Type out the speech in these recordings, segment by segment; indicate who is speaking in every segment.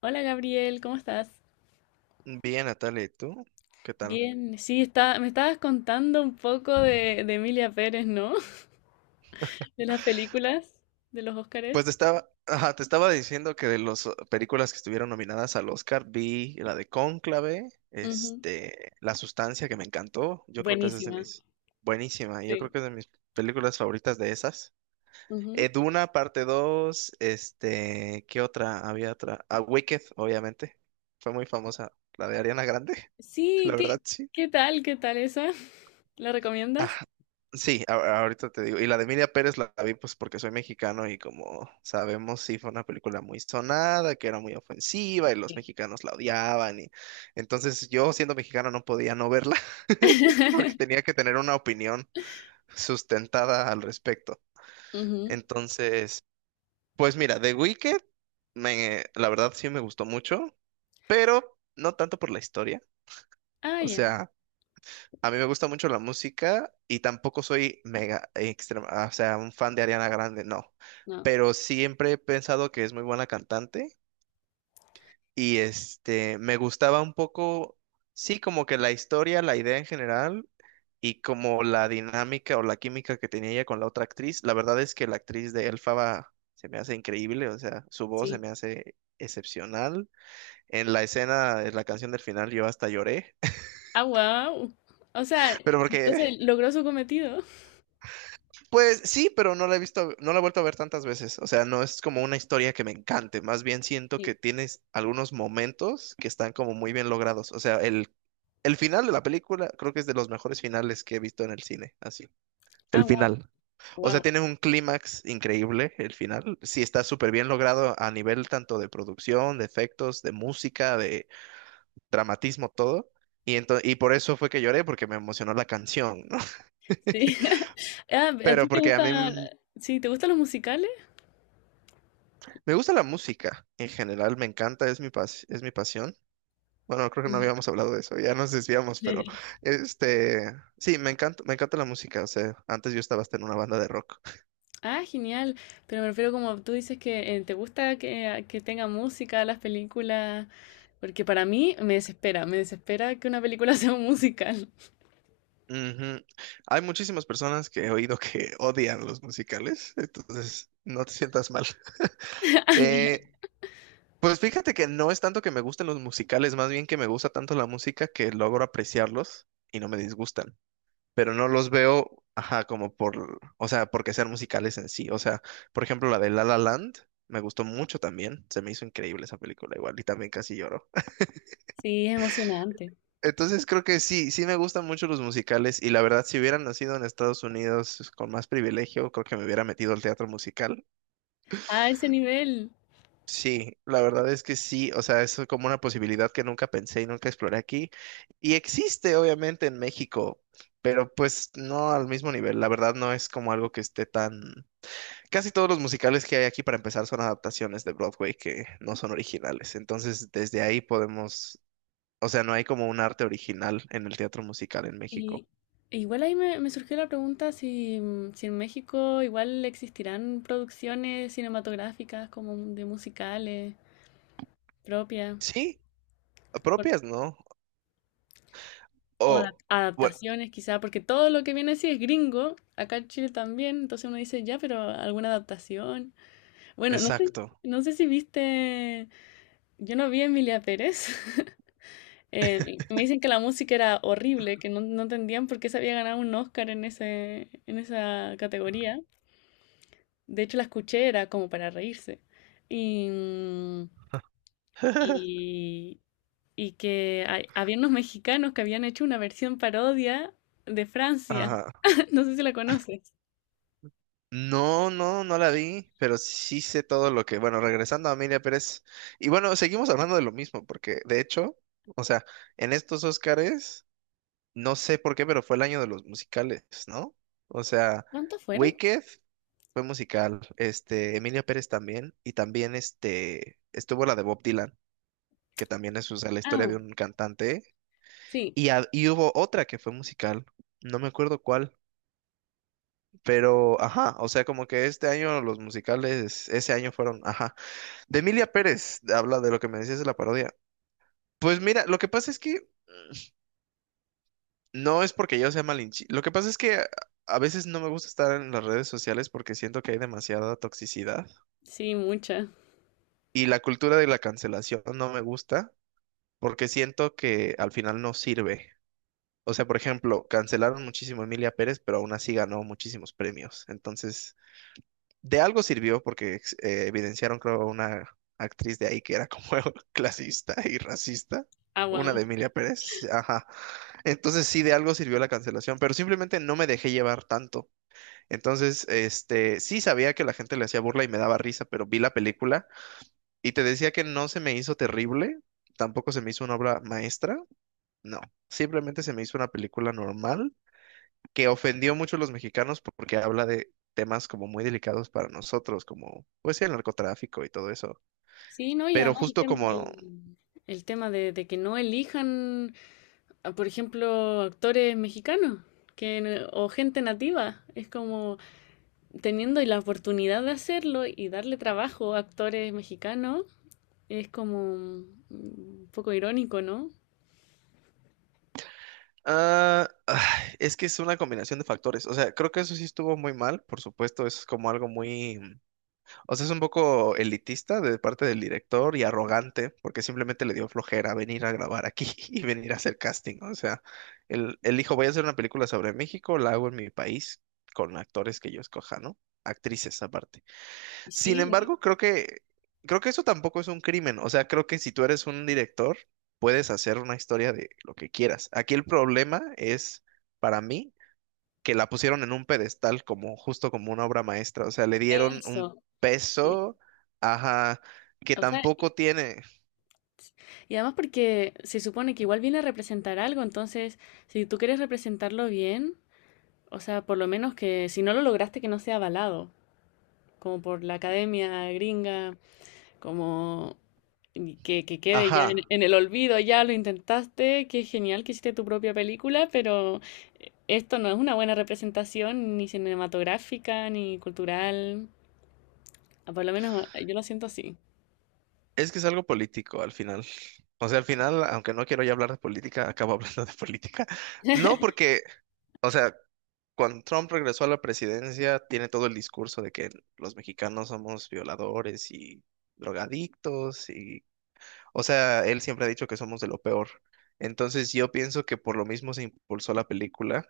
Speaker 1: Hola Gabriel, ¿cómo estás?
Speaker 2: Bien, Natalia, ¿y tú? ¿Qué tal?
Speaker 1: Bien, sí, me estabas contando un poco de Emilia Pérez, ¿no? De las películas, de los
Speaker 2: Pues
Speaker 1: Óscares.
Speaker 2: ajá, te estaba diciendo que de las películas que estuvieron nominadas al Oscar, vi la de Cónclave,
Speaker 1: Ujú,
Speaker 2: este, La Sustancia, que me encantó. Yo creo que esa es
Speaker 1: buenísima,
Speaker 2: buenísima, y yo creo
Speaker 1: sí.
Speaker 2: que es de mis películas favoritas de esas.
Speaker 1: Ujú.
Speaker 2: Duna, parte 2, este, ¿qué otra? Había otra. A Wicked, obviamente. Fue muy famosa. La de Ariana Grande,
Speaker 1: Sí,
Speaker 2: la
Speaker 1: ¿qué,
Speaker 2: verdad, sí.
Speaker 1: qué tal? ¿Qué tal esa? ¿La
Speaker 2: Ah,
Speaker 1: recomiendas?
Speaker 2: sí, ahorita te digo. Y la de Emilia Pérez la vi pues porque soy mexicano y, como sabemos, sí fue una película muy sonada, que era muy ofensiva y los
Speaker 1: Sí.
Speaker 2: mexicanos la odiaban, y entonces yo, siendo mexicano, no podía no verla porque tenía que tener una opinión sustentada al respecto.
Speaker 1: Ujú.
Speaker 2: Entonces, pues mira, The Wicked me, la verdad, sí me gustó mucho, pero no tanto por la historia.
Speaker 1: Ah,
Speaker 2: O
Speaker 1: ya,
Speaker 2: sea, a mí me gusta mucho la música y tampoco soy mega extrema, o sea, un fan de Ariana Grande, no.
Speaker 1: no,
Speaker 2: Pero siempre he pensado que es muy buena cantante y este me gustaba un poco, sí, como que la historia, la idea en general y como la dinámica o la química que tenía ella con la otra actriz. La verdad es que la actriz de Elfaba se me hace increíble, o sea, su voz se
Speaker 1: sí.
Speaker 2: me hace excepcional. En la escena, en la canción del final, yo hasta lloré.
Speaker 1: Ah, wow. O sea,
Speaker 2: Pero porque
Speaker 1: entonces logró su cometido.
Speaker 2: Pues sí, pero no la he visto, no la he vuelto a ver tantas veces. O sea, no es como una historia que me encante. Más bien siento que
Speaker 1: Sí.
Speaker 2: tienes algunos momentos que están como muy bien logrados. O sea, el final de la película creo que es de los mejores finales que he visto en el cine. Así.
Speaker 1: Ah,
Speaker 2: El
Speaker 1: wow,
Speaker 2: final. O sea,
Speaker 1: wow.
Speaker 2: tiene un clímax increíble el final. Sí, está súper bien logrado a nivel tanto de producción, de efectos, de música, de dramatismo, todo. Y por eso fue que lloré, porque me emocionó la canción, ¿no?
Speaker 1: Sí. Ah, ¿a
Speaker 2: Pero
Speaker 1: ti te
Speaker 2: porque a
Speaker 1: gusta,
Speaker 2: mí
Speaker 1: sí, te gustan los musicales?
Speaker 2: Me gusta la música en general, me encanta, es mi es mi pasión. Bueno, creo que no
Speaker 1: Ujú.
Speaker 2: habíamos hablado de eso, ya nos desviamos, pero este, sí, me encanta la música, o sea, antes yo estaba hasta en una banda de rock.
Speaker 1: Ah, genial. Pero me refiero como tú dices que te gusta que tenga música las películas, porque para mí me desespera que una película sea un musical.
Speaker 2: Ujú. Hay muchísimas personas que he oído que odian los musicales, entonces no te sientas mal.
Speaker 1: Ah,
Speaker 2: Eh,
Speaker 1: ya.
Speaker 2: pues fíjate que no es tanto que me gusten los musicales, más bien que me gusta tanto la música que logro apreciarlos y no me disgustan. Pero no los veo, ajá, como por, o sea, porque sean musicales en sí. O sea, por ejemplo, la de La La Land me gustó mucho también. Se me hizo increíble esa película igual y también casi lloro.
Speaker 1: Sí, es emocionante.
Speaker 2: Entonces creo que sí, sí me gustan mucho los musicales, y la verdad, si hubiera nacido en Estados Unidos con más privilegio, creo que me hubiera metido al teatro musical.
Speaker 1: A ese nivel.
Speaker 2: Sí, la verdad es que sí, o sea, es como una posibilidad que nunca pensé y nunca exploré aquí. Y existe obviamente en México, pero pues no al mismo nivel. La verdad no es como algo que esté tan, casi todos los musicales que hay aquí para empezar son adaptaciones de Broadway que no son originales. Entonces, desde ahí podemos, o sea, no hay como un arte original en el teatro musical en
Speaker 1: Y
Speaker 2: México.
Speaker 1: e igual ahí me surgió la pregunta si en México igual existirán producciones cinematográficas como de musicales propias.
Speaker 2: Sí, propias, ¿no?
Speaker 1: O
Speaker 2: O, bueno,
Speaker 1: adaptaciones, quizá, porque todo lo que viene así es gringo, acá en Chile también. Entonces uno dice, ya, pero alguna adaptación. Bueno, no sé,
Speaker 2: exacto.
Speaker 1: no sé si viste, yo no vi a Emilia Pérez. Me dicen que la música era horrible, que no, no entendían por qué se había ganado un Oscar en ese, en esa categoría. De hecho, la escuché, era como para reírse. Y, y y que había unos mexicanos que habían hecho una versión parodia de Francia.
Speaker 2: Ajá.
Speaker 1: No sé si la conoces.
Speaker 2: No, no, no la vi, pero sí sé todo lo que, bueno, regresando a Amelia Pérez, y bueno, seguimos hablando de lo mismo, porque de hecho, o sea, en estos Óscares no sé por qué, pero fue el año de los musicales, ¿no? O sea,
Speaker 1: ¿Cuántos fueron?
Speaker 2: Wicked fue musical, este, Emilia Pérez también, y también este, estuvo la de Bob Dylan, que también es, o sea, la historia
Speaker 1: Ah,
Speaker 2: de un cantante,
Speaker 1: sí,
Speaker 2: y, a- y hubo otra que fue musical, no me acuerdo cuál, pero, ajá, o sea, como que este año los musicales, ese año fueron, ajá, de Emilia Pérez, habla de lo que me decías de la parodia. Pues mira, lo que pasa es que... No es porque yo sea malinchista. Lo que pasa es que a veces no me gusta estar en las redes sociales porque siento que hay demasiada toxicidad
Speaker 1: sí, muchas.
Speaker 2: y la cultura de la cancelación no me gusta porque siento que al final no sirve. O sea, por ejemplo, cancelaron muchísimo a Emilia Pérez, pero aún así ganó muchísimos premios. Entonces, de algo sirvió porque evidenciaron, creo, a una actriz de ahí que era como clasista y racista.
Speaker 1: Ah,
Speaker 2: Una
Speaker 1: wow.
Speaker 2: de Emilia Pérez, ajá. Entonces sí, de algo sirvió la cancelación, pero simplemente no me dejé llevar tanto. Entonces, este, sí sabía que la gente le hacía burla y me daba risa, pero vi la película y te decía que no se me hizo terrible, tampoco se me hizo una obra maestra, no, simplemente se me hizo una película normal que ofendió mucho a los mexicanos porque habla de temas como muy delicados para nosotros, como pues sí, el narcotráfico y todo eso.
Speaker 1: Sí, no, y
Speaker 2: Pero
Speaker 1: además el
Speaker 2: justo
Speaker 1: tema
Speaker 2: como
Speaker 1: del, el tema de que no elijan, ah, por ejemplo, actores mexicanos que, o gente nativa. Es como teniendo la oportunidad de hacerlo y darle trabajo a actores mexicanos, es como un poco irónico, ¿no?
Speaker 2: ah, ay, es que es una combinación de factores. O sea, creo que eso sí estuvo muy mal, por supuesto, eso es como algo muy. O sea, es un poco elitista de parte del director y arrogante, porque simplemente le dio flojera venir a grabar aquí y venir a hacer casting. O sea, él dijo, voy a hacer una película sobre México, la hago en mi país con actores que yo escoja, ¿no? Actrices aparte. Sin
Speaker 1: Sí,
Speaker 2: embargo, creo que eso tampoco es un crimen. O sea, creo que si tú eres un director, puedes hacer una historia de lo que quieras. Aquí el problema es, para mí, que la pusieron en un pedestal como justo como una obra maestra, o sea, le dieron un
Speaker 1: eso. Sí.
Speaker 2: peso, ajá, que
Speaker 1: O sea, y
Speaker 2: tampoco tiene,
Speaker 1: y además porque se supone que igual viene a representar algo, entonces, si tú quieres representarlo bien, o sea, por lo menos que si no lo lograste que no sea avalado, como por la academia gringa, como y que quede ya
Speaker 2: ajá.
Speaker 1: en el olvido, ya lo intentaste, qué genial que hiciste tu propia película, pero esto no es una buena representación ni cinematográfica ni cultural. Ah, por lo menos ah, yo lo siento así.
Speaker 2: Es que es algo político al final. O sea, al final, aunque no quiero ya hablar de política, acabo hablando de política. No porque, o sea, cuando Trump regresó a la presidencia, tiene todo el discurso de que los mexicanos somos violadores y drogadictos y, o sea, él siempre ha dicho que somos de lo peor. Entonces yo pienso que por lo mismo se impulsó la película,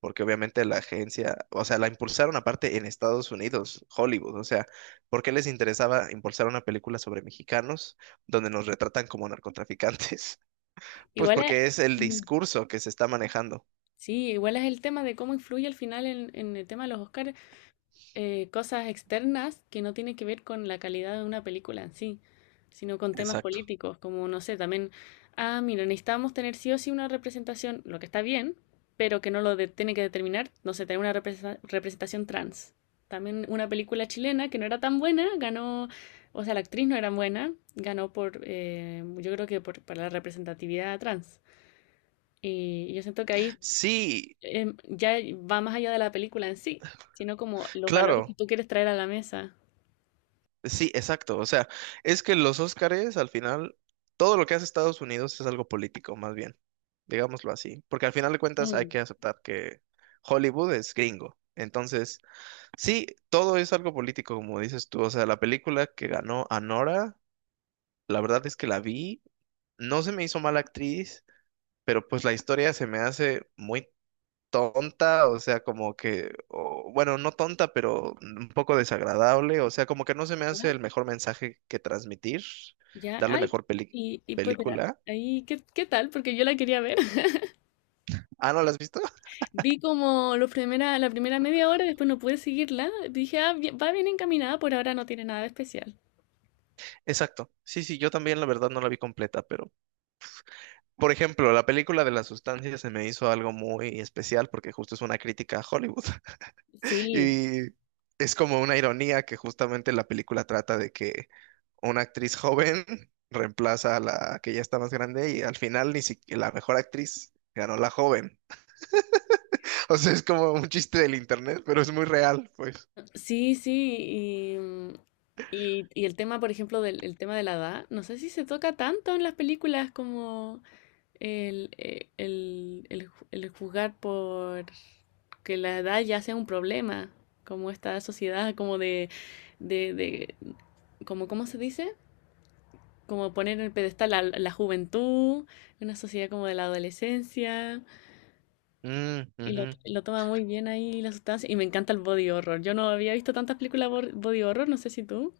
Speaker 2: porque obviamente la agencia, o sea, la impulsaron aparte en Estados Unidos, Hollywood, o sea, ¿por qué les interesaba impulsar una película sobre mexicanos donde nos retratan como narcotraficantes? Pues
Speaker 1: Igual,
Speaker 2: porque es el discurso que se está manejando.
Speaker 1: sí, igual es el tema de cómo influye al final en el tema de los Oscars, cosas externas que no tienen que ver con la calidad de una película en sí, sino con temas
Speaker 2: Exacto.
Speaker 1: políticos, como no sé, también, ah, mira, necesitamos tener sí o sí una representación, lo que está bien, pero que no lo tiene que determinar, no sé, tener una representación trans. También una película chilena que no era tan buena, ganó, o sea, la actriz no era buena, ganó por, yo creo que para la representatividad trans. Y yo siento que ahí
Speaker 2: Sí,
Speaker 1: ya va más allá de la película en sí, sino como los valores que
Speaker 2: claro.
Speaker 1: tú quieres traer a la mesa.
Speaker 2: Sí, exacto. O sea, es que los Óscares, al final, todo lo que hace Estados Unidos es algo político, más bien. Digámoslo así. Porque al final de cuentas hay
Speaker 1: Mm,
Speaker 2: que aceptar que Hollywood es gringo. Entonces, sí, todo es algo político, como dices tú. O sea, la película que ganó Anora, la verdad es que la vi, no se me hizo mala actriz, pero pues la historia se me hace muy tonta, o sea, como que, o bueno, no tonta, pero un poco desagradable, o sea, como que no se me
Speaker 1: ¿ya?
Speaker 2: hace el mejor mensaje que transmitir,
Speaker 1: Ya,
Speaker 2: darle
Speaker 1: ay,
Speaker 2: mejor
Speaker 1: y pues mira,
Speaker 2: película.
Speaker 1: ahí, ¿qué tal? Porque yo la quería ver.
Speaker 2: Ah, ¿no la has visto?
Speaker 1: Vi como la primera media hora, después no pude seguirla. Dije, ah, va bien encaminada, por ahora no tiene nada de especial.
Speaker 2: Exacto. Sí, sí, yo también, la verdad, no la vi completa, pero por ejemplo, la película de las sustancias se me hizo algo muy especial porque justo es una crítica a Hollywood.
Speaker 1: Sí,
Speaker 2: Y es como una ironía que justamente la película trata de que una actriz joven reemplaza a la que ya está más grande, y al final ni siquiera la mejor actriz ganó, la joven. O sea, es como un chiste del internet, pero es muy real, pues.
Speaker 1: sí, sí, y, mm, y el tema, por ejemplo, del el tema de la edad, no sé si se toca tanto en las películas como... El juzgar por que la edad ya sea un problema, como esta sociedad como de, de- como, ¿cómo se dice? Como poner en el pedestal a la juventud, una sociedad como de la adolescencia,
Speaker 2: Mm,
Speaker 1: y
Speaker 2: ujú.
Speaker 1: lo toma muy bien ahí la sustancia, y me encanta el body horror. Yo no había visto tantas películas body horror, no sé si tú.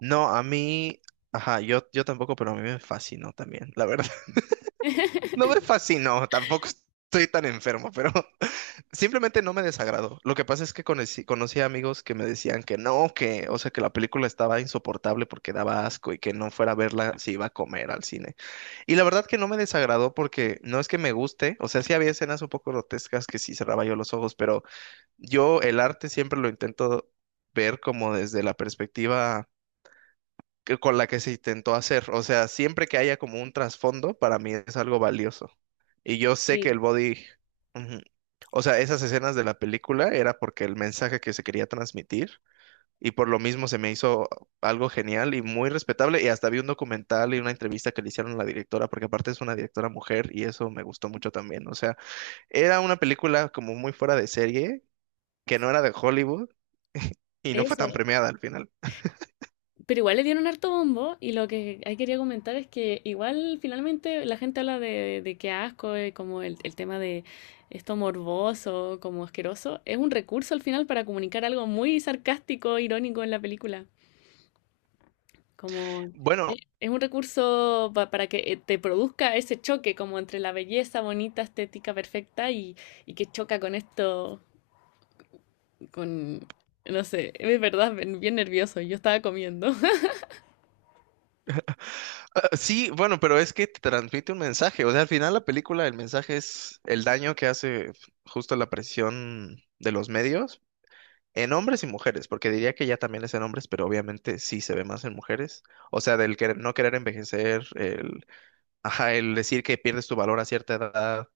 Speaker 2: No, a mí, ajá, yo tampoco, pero a mí me fascinó también, la verdad. No me fascinó, tampoco estoy tan enfermo, pero simplemente no me desagradó. Lo que pasa es que conocí amigos que me decían que no, que, o sea, que la película estaba insoportable porque daba asco y que no fuera a verla si iba a comer al cine. Y la verdad que no me desagradó porque no es que me guste, o sea, sí había escenas un poco grotescas que sí cerraba yo los ojos, pero yo el arte siempre lo intento ver como desde la perspectiva con la que se intentó hacer. O sea, siempre que haya como un trasfondo, para mí es algo valioso. Y yo sé que
Speaker 1: Sí,
Speaker 2: el body, ujú. O sea, esas escenas de la película era porque el mensaje que se quería transmitir, y por lo mismo se me hizo algo genial y muy respetable, y hasta vi un documental y una entrevista que le hicieron a la directora, porque aparte es una directora mujer y eso me gustó mucho también. O sea, era una película como muy fuera de serie que no era de Hollywood y no fue tan
Speaker 1: eso.
Speaker 2: premiada al final.
Speaker 1: Pero igual le dieron harto bombo y lo que ahí quería comentar es que igual finalmente la gente habla de que asco, como el tema de esto morboso, como asqueroso, es un recurso al final para comunicar algo muy sarcástico, irónico en la película. Como
Speaker 2: Bueno,
Speaker 1: es un recurso para que te produzca ese choque como entre la belleza bonita, estética, perfecta y que choca con esto, con, no sé, es verdad, bien bien nervioso, yo estaba comiendo.
Speaker 2: ah, sí, bueno, pero es que te transmite un mensaje. O sea, al final la película, el mensaje es el daño que hace justo la presión de los medios en hombres y mujeres, porque diría que ya también es en hombres, pero obviamente sí se ve más en mujeres. O sea, del que no querer envejecer, el, ajá, el decir que pierdes tu valor a cierta edad,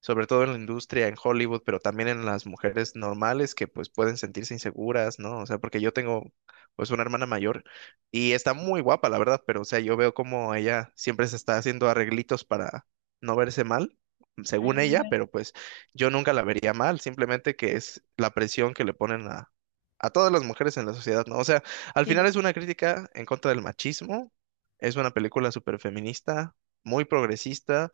Speaker 2: sobre todo en la industria, en Hollywood, pero también en las mujeres normales que pues pueden sentirse inseguras, ¿no? O sea, porque yo tengo pues una hermana mayor y está muy guapa, la verdad, pero o sea, yo veo como ella siempre se está haciendo arreglitos para no verse mal,
Speaker 1: Ah,
Speaker 2: según ella,
Speaker 1: mira,
Speaker 2: pero pues yo nunca la vería mal, simplemente que es la presión que le ponen a todas las mujeres en la sociedad, ¿no? O sea, al final
Speaker 1: sí,
Speaker 2: es una crítica en contra del machismo, es una película súper feminista, muy progresista,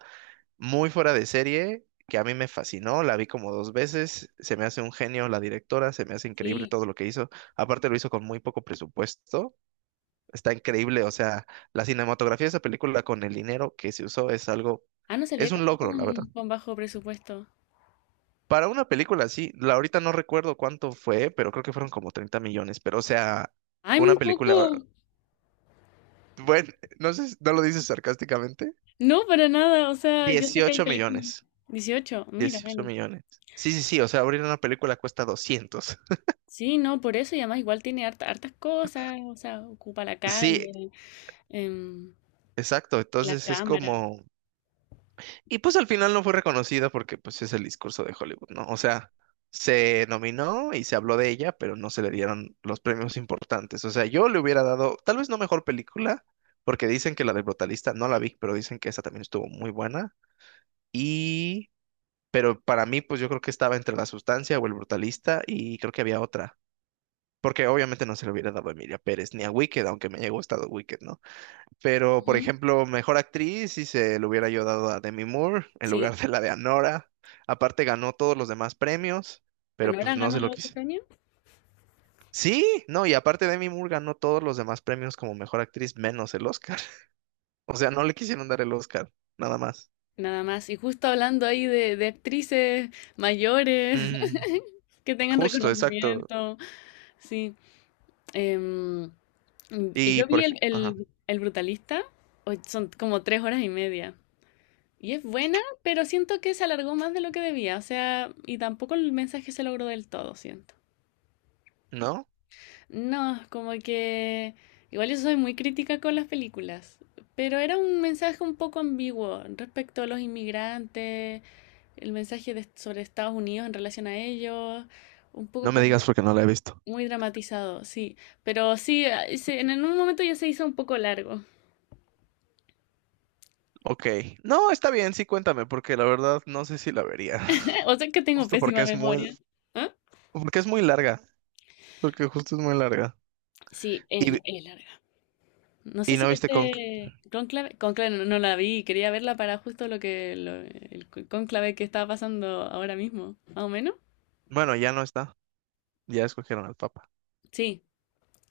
Speaker 2: muy fuera de serie, que a mí me fascinó, la vi como dos veces, se me hace un genio la directora, se me hace increíble
Speaker 1: sí.
Speaker 2: todo lo que hizo, aparte lo hizo con muy poco presupuesto, está increíble, o sea, la cinematografía de esa película con el dinero que se usó es algo,
Speaker 1: Ah, no sabía
Speaker 2: es
Speaker 1: que
Speaker 2: un
Speaker 1: era con,
Speaker 2: logro, la verdad.
Speaker 1: con bajo presupuesto.
Speaker 2: Para una película así, la ahorita no recuerdo cuánto fue, pero creo que fueron como 30 millones, pero o sea,
Speaker 1: Ay, muy
Speaker 2: una película,
Speaker 1: poco.
Speaker 2: bueno, no sé, no lo dices sarcásticamente.
Speaker 1: No, para nada. O sea, yo sé que hay
Speaker 2: dieciocho
Speaker 1: películas.
Speaker 2: millones.
Speaker 1: 18. Mira,
Speaker 2: dieciocho
Speaker 1: bueno.
Speaker 2: millones. Sí, sí, sí, o sea, abrir una película cuesta 200.
Speaker 1: Sí, no, por eso y además igual tiene hartas cosas. O sea, ocupa la
Speaker 2: Sí,
Speaker 1: calle, em,
Speaker 2: exacto.
Speaker 1: la
Speaker 2: Entonces es
Speaker 1: cámara.
Speaker 2: como... Y pues al final no fue reconocida porque pues es el discurso de Hollywood, ¿no? O sea, se nominó y se habló de ella, pero no se le dieron los premios importantes. O sea, yo le hubiera dado, tal vez no mejor película, porque dicen que la del Brutalista no la vi, pero dicen que esa también estuvo muy buena. Y... Pero para mí, pues yo creo que estaba entre La Sustancia o El Brutalista y creo que había otra. Porque obviamente no se le hubiera dado a Emilia Pérez ni a Wicked, aunque me haya gustado Wicked, ¿no? Pero, por
Speaker 1: Ujú.
Speaker 2: ejemplo, mejor actriz, si se lo hubiera yo dado a Demi Moore en lugar
Speaker 1: Sí.
Speaker 2: de la de Anora. Aparte ganó todos los demás premios, pero pues
Speaker 1: Anora
Speaker 2: no
Speaker 1: ganó
Speaker 2: se lo
Speaker 1: la otro
Speaker 2: quise.
Speaker 1: premio.
Speaker 2: Sí, no, y aparte Demi Moore ganó todos los demás premios como mejor actriz menos el Oscar. O sea, no le quisieron dar el Oscar, nada más.
Speaker 1: Nada más. Y justo hablando ahí de actrices mayores
Speaker 2: Mm,
Speaker 1: que tengan
Speaker 2: justo, exacto.
Speaker 1: reconocimiento. Sí. em,
Speaker 2: Y
Speaker 1: Yo
Speaker 2: por
Speaker 1: vi el,
Speaker 2: ejemplo, ajá,
Speaker 1: el- el Brutalista, o son como 3 horas y media. Y es buena, pero siento que se alargó más de lo que debía, o sea, y tampoco el mensaje se logró del todo, siento.
Speaker 2: ¿no?
Speaker 1: No, como que... Igual yo soy muy crítica con las películas, pero era un mensaje un poco ambiguo respecto a los inmigrantes, el mensaje sobre Estados Unidos en relación a ellos, un poco
Speaker 2: No me digas
Speaker 1: como
Speaker 2: porque no la he visto.
Speaker 1: muy dramatizado, sí. Pero sí, en un momento ya se hizo un poco largo.
Speaker 2: Ok, no, está bien, sí, cuéntame, porque la verdad no sé si la vería.
Speaker 1: O sea que tengo
Speaker 2: Justo
Speaker 1: pésima memoria. ¿Ah?
Speaker 2: porque es muy larga, porque justo es muy larga.
Speaker 1: Sí,
Speaker 2: Y,
Speaker 1: es larga. No sé
Speaker 2: y
Speaker 1: si
Speaker 2: no viste con...
Speaker 1: este Conclave no, no la vi, quería verla para justo lo que el conclave que estaba pasando ahora mismo, más o menos.
Speaker 2: Bueno, ya no está. Ya escogieron al Papa.
Speaker 1: Sí,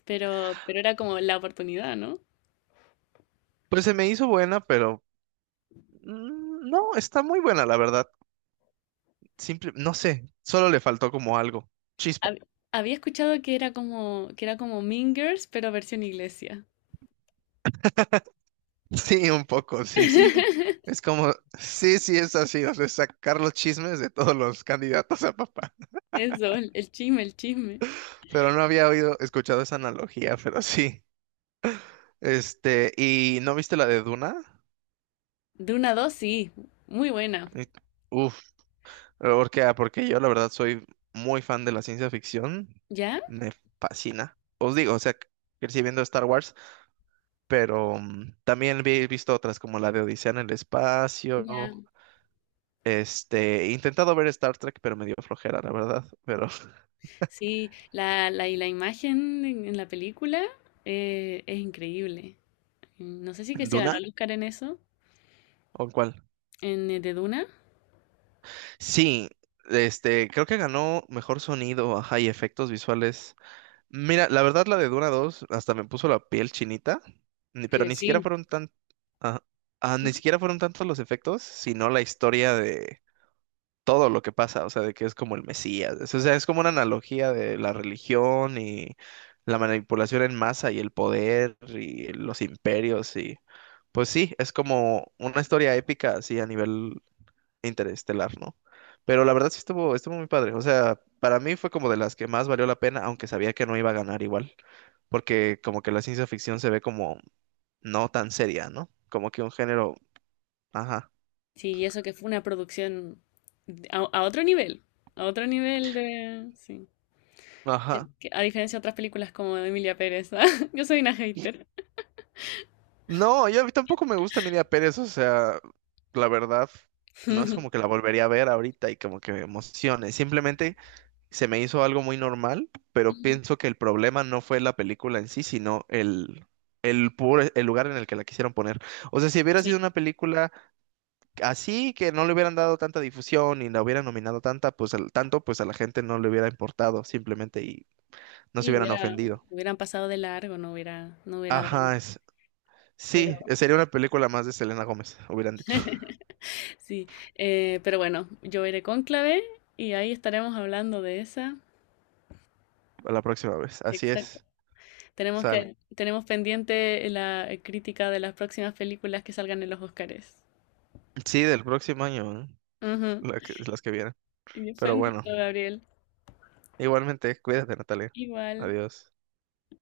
Speaker 1: pero era como la oportunidad, ¿no?
Speaker 2: Pues se me hizo buena, pero... Mm, no, está muy buena, la verdad. Simple, no sé, solo le faltó como algo. Chispa.
Speaker 1: Hab- Había escuchado que era como Mean Girls, pero versión iglesia.
Speaker 2: Sí, un poco, sí, sí. Es como, sí, sí, es así, o sea, sacar los chismes de todos los candidatos a papá.
Speaker 1: Eso, el chisme, el chisme.
Speaker 2: Pero no había oído, escuchado esa analogía, pero sí. Este, ¿y no viste la de Duna?
Speaker 1: De una dos, sí, muy buena.
Speaker 2: Y- Uf, Porque yo la verdad soy muy fan de la ciencia ficción.
Speaker 1: ¿Ya?
Speaker 2: Me fascina. Os digo, o sea, crecí viendo Star Wars, pero también he visto otras como la de Odisea en el espacio.
Speaker 1: Ya.
Speaker 2: Este, he intentado ver Star Trek, pero me dio flojera, la verdad. Pero,
Speaker 1: Sí, y la imagen en la película es increíble. Mm, no sé si que se ganó
Speaker 2: ¿Duna?
Speaker 1: el Oscar en eso,
Speaker 2: ¿O cuál?
Speaker 1: en de Duna.
Speaker 2: Sí, este, creo que ganó mejor sonido, ajá, y efectos visuales. Mira, la verdad la de Duna dos hasta me puso la piel chinita, pero
Speaker 1: Que
Speaker 2: ni
Speaker 1: sí.
Speaker 2: siquiera fueron tan, ah, ni siquiera fueron tantos los efectos, sino la historia de todo lo que pasa, o sea, de que es como el Mesías, o sea, es como una analogía de la religión y la manipulación en masa y el poder y los imperios y pues sí, es como una historia épica así a nivel Interestelar, ¿no? Pero la verdad sí estuvo muy padre. O sea, para mí fue como de las que más valió la pena, aunque sabía que no iba a ganar igual, porque como que la ciencia ficción se ve como no tan seria, ¿no? Como que un género, ajá,
Speaker 1: Sí, y eso que fue una producción a otro nivel, a otro nivel de... Sí. Que-
Speaker 2: ajá.
Speaker 1: que a diferencia de otras películas como de Emilia Pérez, ¿ah? Yo soy una hater.
Speaker 2: No, yo a mí tampoco me gusta Emilia Pérez, o sea, la verdad, no es como que la volvería a ver ahorita y como que me emocione. Simplemente se me hizo algo muy normal, pero pienso que el problema no fue la película en sí, sino el lugar en el que la quisieron poner. O sea, si hubiera sido
Speaker 1: Sí,
Speaker 2: una película así, que no le hubieran dado tanta difusión y la hubieran nominado tanta, pues al, tanto, pues a la gente no le hubiera importado simplemente y no se
Speaker 1: sí,
Speaker 2: hubieran
Speaker 1: hubiera-
Speaker 2: ofendido.
Speaker 1: hubieran pasado de largo, no hubiera, no hubiera drama.
Speaker 2: Ajá,
Speaker 1: Pero
Speaker 2: sí, sería una película más de Selena Gómez, hubieran dicho,
Speaker 1: sí, pero bueno, yo iré con clave y ahí estaremos hablando de esa.
Speaker 2: a la próxima vez. Así
Speaker 1: Exacto.
Speaker 2: es,
Speaker 1: Tenemos
Speaker 2: sale.
Speaker 1: que, tenemos pendiente la crítica de las próximas películas que salgan en los Oscars.
Speaker 2: Sí, del próximo año, ¿eh?
Speaker 1: Ujú.
Speaker 2: La que- las que vienen.
Speaker 1: Y fue
Speaker 2: Pero
Speaker 1: un gusto,
Speaker 2: bueno,
Speaker 1: Gabriel.
Speaker 2: igualmente, cuídate, Natalia.
Speaker 1: Igual.
Speaker 2: Adiós.